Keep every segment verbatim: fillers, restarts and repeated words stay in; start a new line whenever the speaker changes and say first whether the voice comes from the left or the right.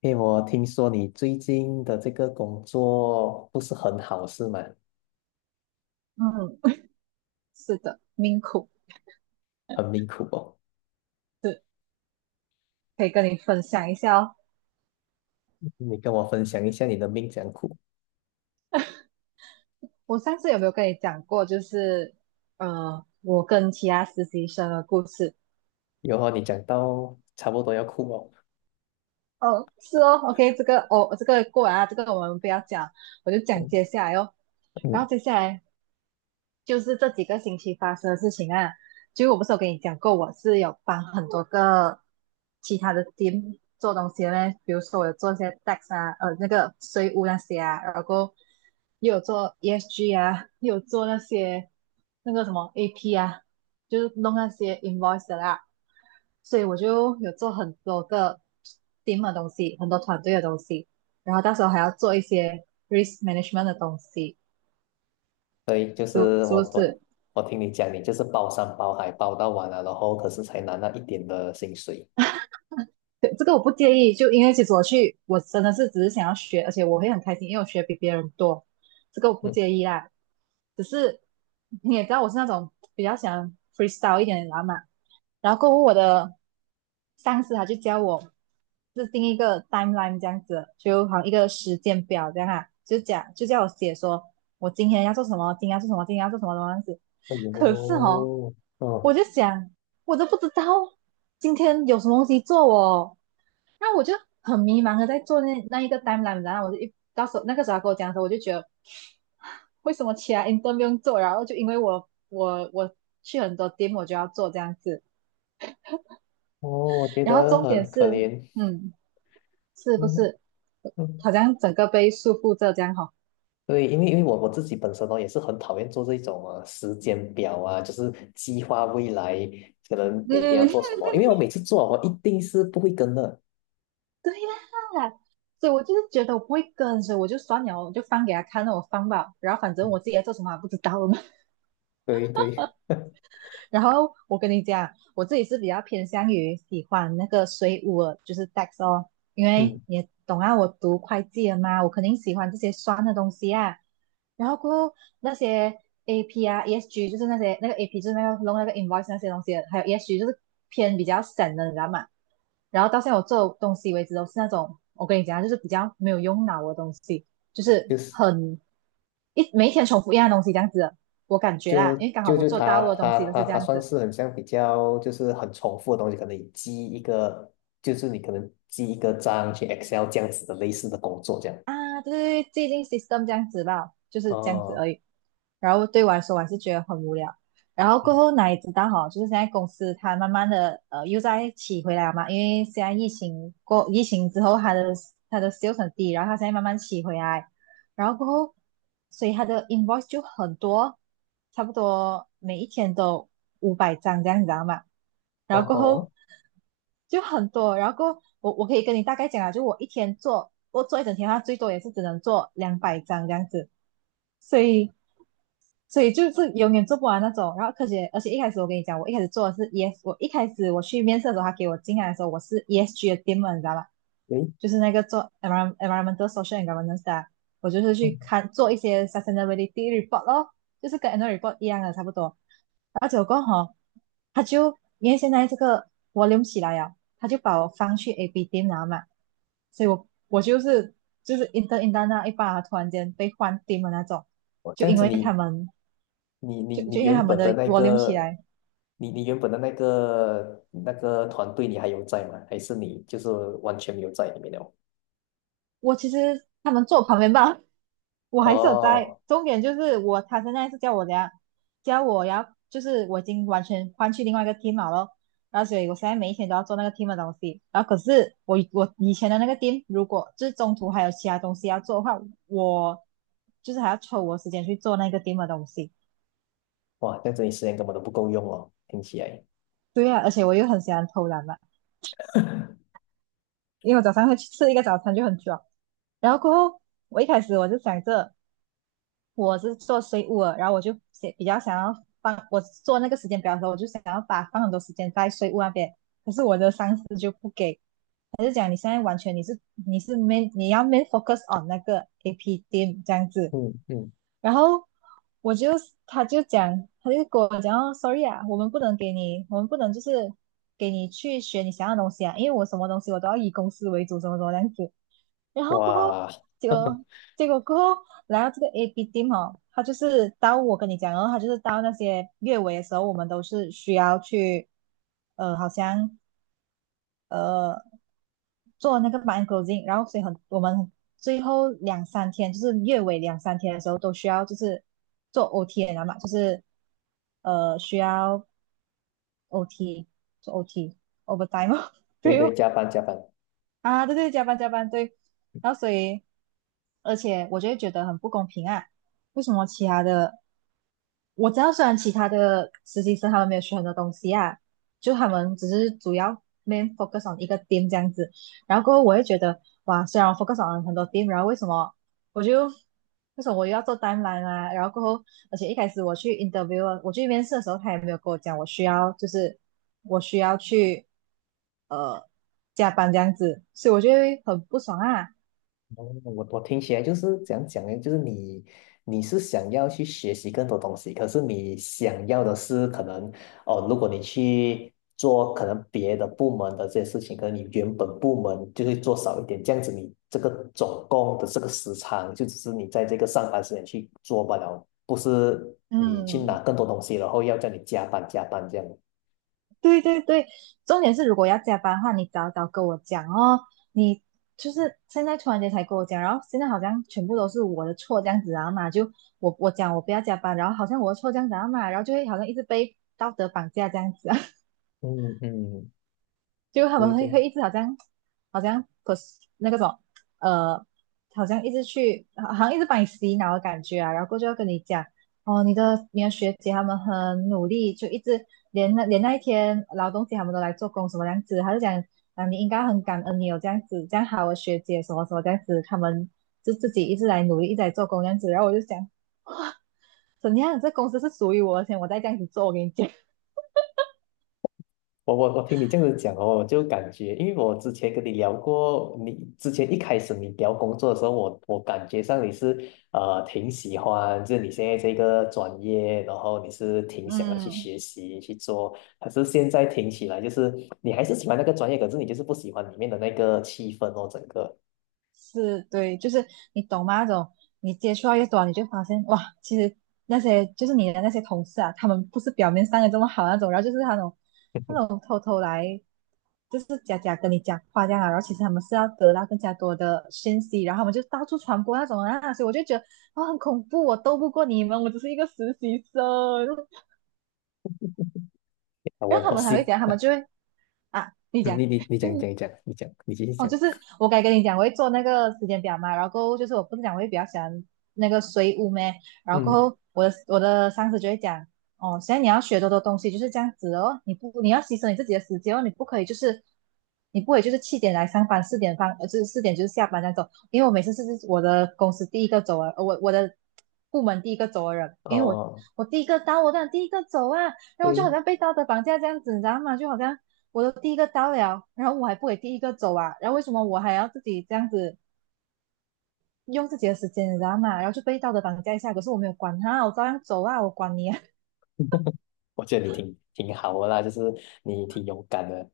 left: 因为我听说你最近的这个工作不是很好，是吗？
right: 嗯，是的，命苦。
left: 很命苦哦。
right: 是，可以跟你分享一下哦。
left: 你跟我分享一下你的命怎样苦？
right: 我上次有没有跟你讲过，就是呃，我跟其他实习生的故事？
left: 有哦，你讲到差不多要哭哦。
right: 哦，是哦，OK。这个哦，这个过完啊，这个我们不要讲，我就讲
left: 嗯
right: 接下来哦。然
left: 嗯，
right: 后接下来就是这几个星期发生的事情啊。就我不是有跟你讲过，我是有帮很多个其他的 team 做东西的嘞，比如说我有做一些 tax 啊，呃，那个税务那些啊，然后又有做 E S G 啊，又有做那些那个什么 A P 啊，就是弄那些 invoice 的啦。所以我就有做很多个 team 的东西，很多团队的东西，然后到时候还要做一些 risk management 的东西，
left: 对，就
right: 就
left: 是
right: 是
left: 我
right: 不
left: 我
right: 是？
left: 我听你讲，你就是包山包海包到完了，然后可是才拿那一点的薪水。
right: 对，这个我不介意，就因为其实我去，我真的是只是想要学，而且我会很开心，因为我学比别人多，这个我不
left: 嗯，
right: 介意啦。只是你也知道我是那种比较想 freestyle 一点的人嘛，然后过后我的上司他就教我制定一个 timeline 这样子，就好像一个时间表这样啊，就讲就叫我写说我今天要做什么，今天要做什么，今天要做什么这样子。
left: 哎
right: 可是哦，
left: 呦，
right: 我
left: 哦
right: 就想我都不知道今天有什么东西做哦。那我就很迷茫的在做那那一个 timeline，然后我就一到时候那个时候他跟我讲的时候，我就觉得为什么其他 i n t e r 不用做，然后就因为我我我去很多 team 我就要做这样子，
left: 哦，我觉
right: 然后
left: 得
right: 重点
left: 很可
right: 是，
left: 怜。
right: 嗯，是不
left: 嗯
right: 是
left: 嗯
right: 好像整个被束缚着这样哈、哦。
left: 对，因为因为我我自己本身呢也是很讨厌做这种啊时间表啊，就是计划未来可能每天要
right: 嗯，
left: 做什 么，因为我每次做哦我一定是不会跟的。
right: 对啦。所以我就是觉得我不会跟，所以我就算了，我就放给他看，那我放吧，然后反正
left: 嗯，
right: 我自己在做什么还不知道。
left: 对对，
right: 然后我跟你讲，我自己是比较偏向于喜欢那个水务的，就是 D A X 哦，因为
left: 嗯，
right: 你也懂啊，我读会计的嘛，我肯定喜欢这些酸的东西啊。然后过后那些 A P 啊、E S G，就是那些那个 AP 就是那个弄那个 invoice 那些东西的还有 E S G 就是偏比较省的，你知道吗？然后到现在我做东西为止都是那种，我跟你讲啊，就是比较没有用脑的东西，就是
left: 就是
right: 很一每一天重复一样的东西这样子的我感觉
left: 就
right: 啦，因为刚好
left: 就
right: 我
left: 就
right: 做
left: 他
right: 大陆的东
left: 他
right: 西都
left: 他
right: 是这
left: 他
right: 样
left: 算
right: 子
left: 是很像比较就是很重复的东西，可能你记一个就是你可能记一个章去 Excel 这样子的类似的工作这样。
right: 啊。对，是既定 system 这样子吧，就是这样子
left: 哦，
right: 而已。然后对我来说我还是觉得很无聊。然后过
left: 嗯，
right: 后哪里知道哈，就是现在公司它慢慢的呃又在起回来了嘛，因为现在疫情过疫情之后，它的它的 sales 很低，然后它现在慢慢起回来，然后过后所以它的 invoice 就很多，差不多每一天都五百张这样，你知道吗？
left: 哦
right: 然后过后
left: 吼，
right: 就很多，然后过后我我可以跟你大概讲啊，就我一天做我做一整天，它最多也是只能做两百张这样子。所以所以就是永远做不完那种。然后科学，而且一开始我跟你讲，我一开始做的是 E S，我一开始我去面试的时候，他给我进来的时候，我是 E S G 的 team，你知道吧？
left: 诶，
right: 就是那个做 environ- r o n m e n t a l social and governance 的啊，我就是去
left: 嗯，
right: 看做一些 sustainability report 咯，就是跟 annual report 一样的差不多。然后结果哈他就因为现在这个 volume 起来呀，他就把我放去 A B t e 了嘛，所以我我就是就是 i n t e inter 那一把突然间被换 t e 的那种，
left: 哦
right: 就
left: 这样
right: 因
left: 子
right: 为他
left: 你
right: 们
left: 你你
right: 就就
left: 你
right: 因为他
left: 原
right: 们
left: 本的
right: 的
left: 那
right: volume 起
left: 个，
right: 来，
left: 你你原本的那个那个团队，你还有在吗？还是你就是完全没有在里面了？
right: 我其实他们坐我旁边吧，我还是有在。
left: 哦，
right: 重点就是我，他现在是叫我怎样，叫我要，就是我已经完全换去另外一个 team 了咯。然后所以我现在每一天都要做那个 team 的东西。然后可是我我以前的那个 team，如果就是中途还有其他东西要做的话，我就是还要抽我时间去做那个 team 的东西。
left: 哇，这样子你时间根本都不够用哦，听起来。
right: 对啊，而且我又很喜欢偷懒嘛，因为我早上会去吃一个早餐就很爽。然后过后，我一开始我就想着。我是做税务的，然后我就写比较想要放我做那个时间表的时候，我就想要把放很多时间在税务那边，可是我的上司就不给，他就讲你现在完全你是你是没你要没 focus on 那个 A P team 这样子，
left: 嗯嗯，
right: 然后我就他就讲他就跟我讲哦，sorry 啊，我们不能给你，我们不能就是给你去学你想要的东西啊，因为我什么东西我都要以公司为主，什么什么这样子，然后过后，
left: 哇，
right: 结 果结果过后来到这个 A B team 哦，他就是到我跟你讲哦，然后他就是到那些月尾的时候，我们都是需要去，呃，好像呃做那个 mind closing，然后所以很我们最后两三天，就是月尾两三天的时候都需要就是做 O T 的嘛，就是呃需要 O T 做 O T overtime 哦，
left: 对
right: 对
left: 对，
right: 哦，
left: 加班加班。
right: 啊，对对，加班加班，对。然后所以，而且我就会觉得很不公平啊，为什么其他的我知道，虽然其他的实习生他们没有学很多东西啊，就他们只是主要 main focus on 一个 team 这样子。然后过后我会觉得，哇，虽然我 focus on 很多 team，然后为什么我就为什么我又要做单栏啊？然后过后，而且一开始我去 interview，啊我去面试的时候，他也没有跟我讲我需要就是我需要去呃加班这样子，所以我就会很不爽啊。
left: 哦我我听起来就是怎样讲呢？就是你你是想要去学习更多东西，可是你想要的是可能哦，如果你去做可能别的部门的这些事情，可能你原本部门就会做少一点，这样子你这个总共的这个时长就只是你在这个上班时间去做罢了，不是你去拿
right: 嗯，
left: 更多东西，然后要叫你加班加班这样。
right: 对对对。重点是如果要加班的话，你早早跟我讲哦。你就是现在突然间才跟我讲，然后现在好像全部都是我的错这样子然后嘛，就我我讲我不要加班，然后好像我的错这样子啊嘛，然后就会好像一直被道德绑架这样子啊。
left: 嗯嗯，
right: 就他
left: 对
right: 们会
left: 对。
right: 会一直好像好像不是那个什么呃，好像一直去好像一直把你洗脑的感觉啊，然后过后就要跟你讲哦，你的你的学姐他们很努力，就一直连那连那一天劳动节他们都来做工什么样子，他就讲啊你应该很感恩你有这样子这样好的学姐什么什么这样子，他们就自己一直来努力一直来做工这样子，然后我就想怎样这公司是属于我的钱，而且我再这样子做，我跟你讲。
left: 我我我听你这样子讲哦，我就感觉，因为我之前跟你聊过，你之前一开始你聊工作的时候，我我感觉上你是呃挺喜欢，就是你现在这个专业，然后你是 挺想要去
right: 嗯，
left: 学习去做，可是现在听起来就是你还是喜欢那个专业，可是你就是不喜欢里面的那个气氛哦，整个。
right: 是对，就是你懂吗？那种你接触到越多，你就发现哇，其实那些就是你的那些同事啊，他们不是表面上的这么好那种，然后就是那种那 种偷偷来，就是假假跟你讲话这样啊，然后其实他们是要得到更加多的信息，然后他们就到处传播那种啊，所以我就觉得啊、很恐怖，我斗不过你们，我只是一个实习生。
left: 我
right: 然后他
left: 我
right: 们还
left: 是，
right: 会讲，他
left: 嗯
right: 们就会啊，你讲，
left: 你你你讲你 讲你讲，你讲你继续
right: 哦，
left: 讲。
right: 就是我该跟你讲，我会做那个时间表嘛，然后过后就是我不是讲我会比较喜欢那个水舞咩，然后过
left: 嗯，
right: 后我的我的上司就会讲，哦，现在你要学多多东西就是这样子哦，你不你要牺牲你自己的时间哦，你不可以就是你不可以就是七点来上班，四点放呃就是四点就是下班那走，因为我每次是是我的公司第一个走啊，呃我我的部门第一个走的人，因为我
left: 哦，
right: 我第一个到哦，我当然第一个走啊，然后我就好
left: 对，
right: 像被道德绑架这样子，你知道吗？就好像我都第一个到了，然后我还不给第一个走啊，然后为什么我还要自己这样子用自己的时间，你知道吗？然后就被道德绑架一下，可是我没有管他，我照样走啊，我管你啊，
left: 我觉得你挺挺好的啦，就是你挺勇敢的。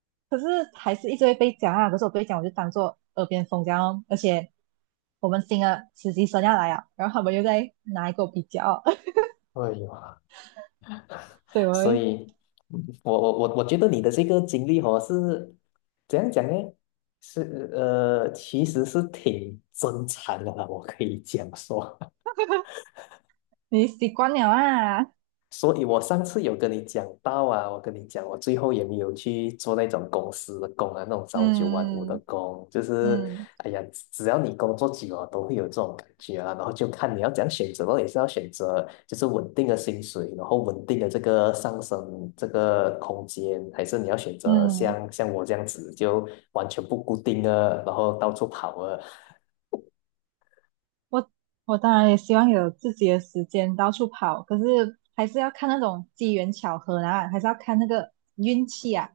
right: 可是还是一直会被讲啊，可是我被讲我就当做耳边风这样哦而且我们新的实习生要来啊，然后他们又在拿一个比较，
left: 哎呦。
right: 所以我
left: 所
right: 会
left: 以，嗯我我我我觉得你的这个经历哦是怎样讲呢？是呃，其实是挺真诚的啦，我可以讲说。
right: 你习惯了啊，
left: 所以我上次有跟你讲到啊，我跟你讲，我最后也没有去做那种公司的工啊，那种朝九晚五的
right: 嗯
left: 工，就是
right: 嗯
left: 哎呀，只只要你工作久了，都会有这种感觉啊。然后就看你要怎样选择咯，也是要选择就是稳定的薪水，然后稳定的这个上升这个空间，还是你要选择
right: 嗯，
left: 像像我这样子就完全不固定啊，然后到处跑啊。
right: 我我当然也希望有自己的时间到处跑，可是还是要看那种机缘巧合啊，还是要看那个运气啊。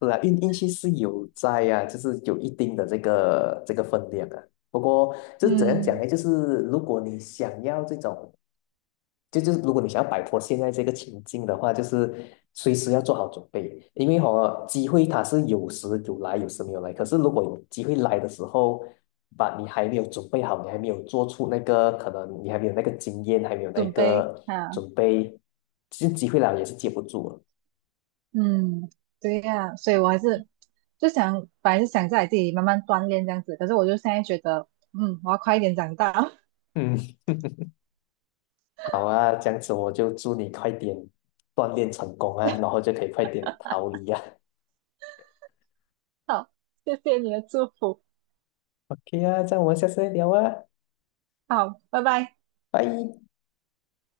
left: 是啊，运运气是有在啊，就是有一定的这个这个分量啊。不过就是怎样讲
right: 嗯，
left: 呢？就是如果你想要这种，就就是如果你想要摆脱现在这个情境的话，就是随时要做好准备，因为哦，机会它是有时有来，有时没有来。可是如果有机会来的时候，把你还没有准备好，你还没有做出那个可能，你还没有那个经验，还没有那
right: 准备
left: 个
right: 啊，
left: 准备，其实机会来了也是接不住了。
right: 嗯，对呀、所以我还是就想，本来是想在自己慢慢锻炼这样子，可是我就现在觉得，嗯，我要快一点长大。
left: 嗯好啊，这样子我就祝你快点锻炼成功啊，然后就可以快点逃离啊。
right: 好，谢谢你的祝福，
left: OK 啊，这样我们下次再聊啊，
right: 好，拜拜。
left: 拜。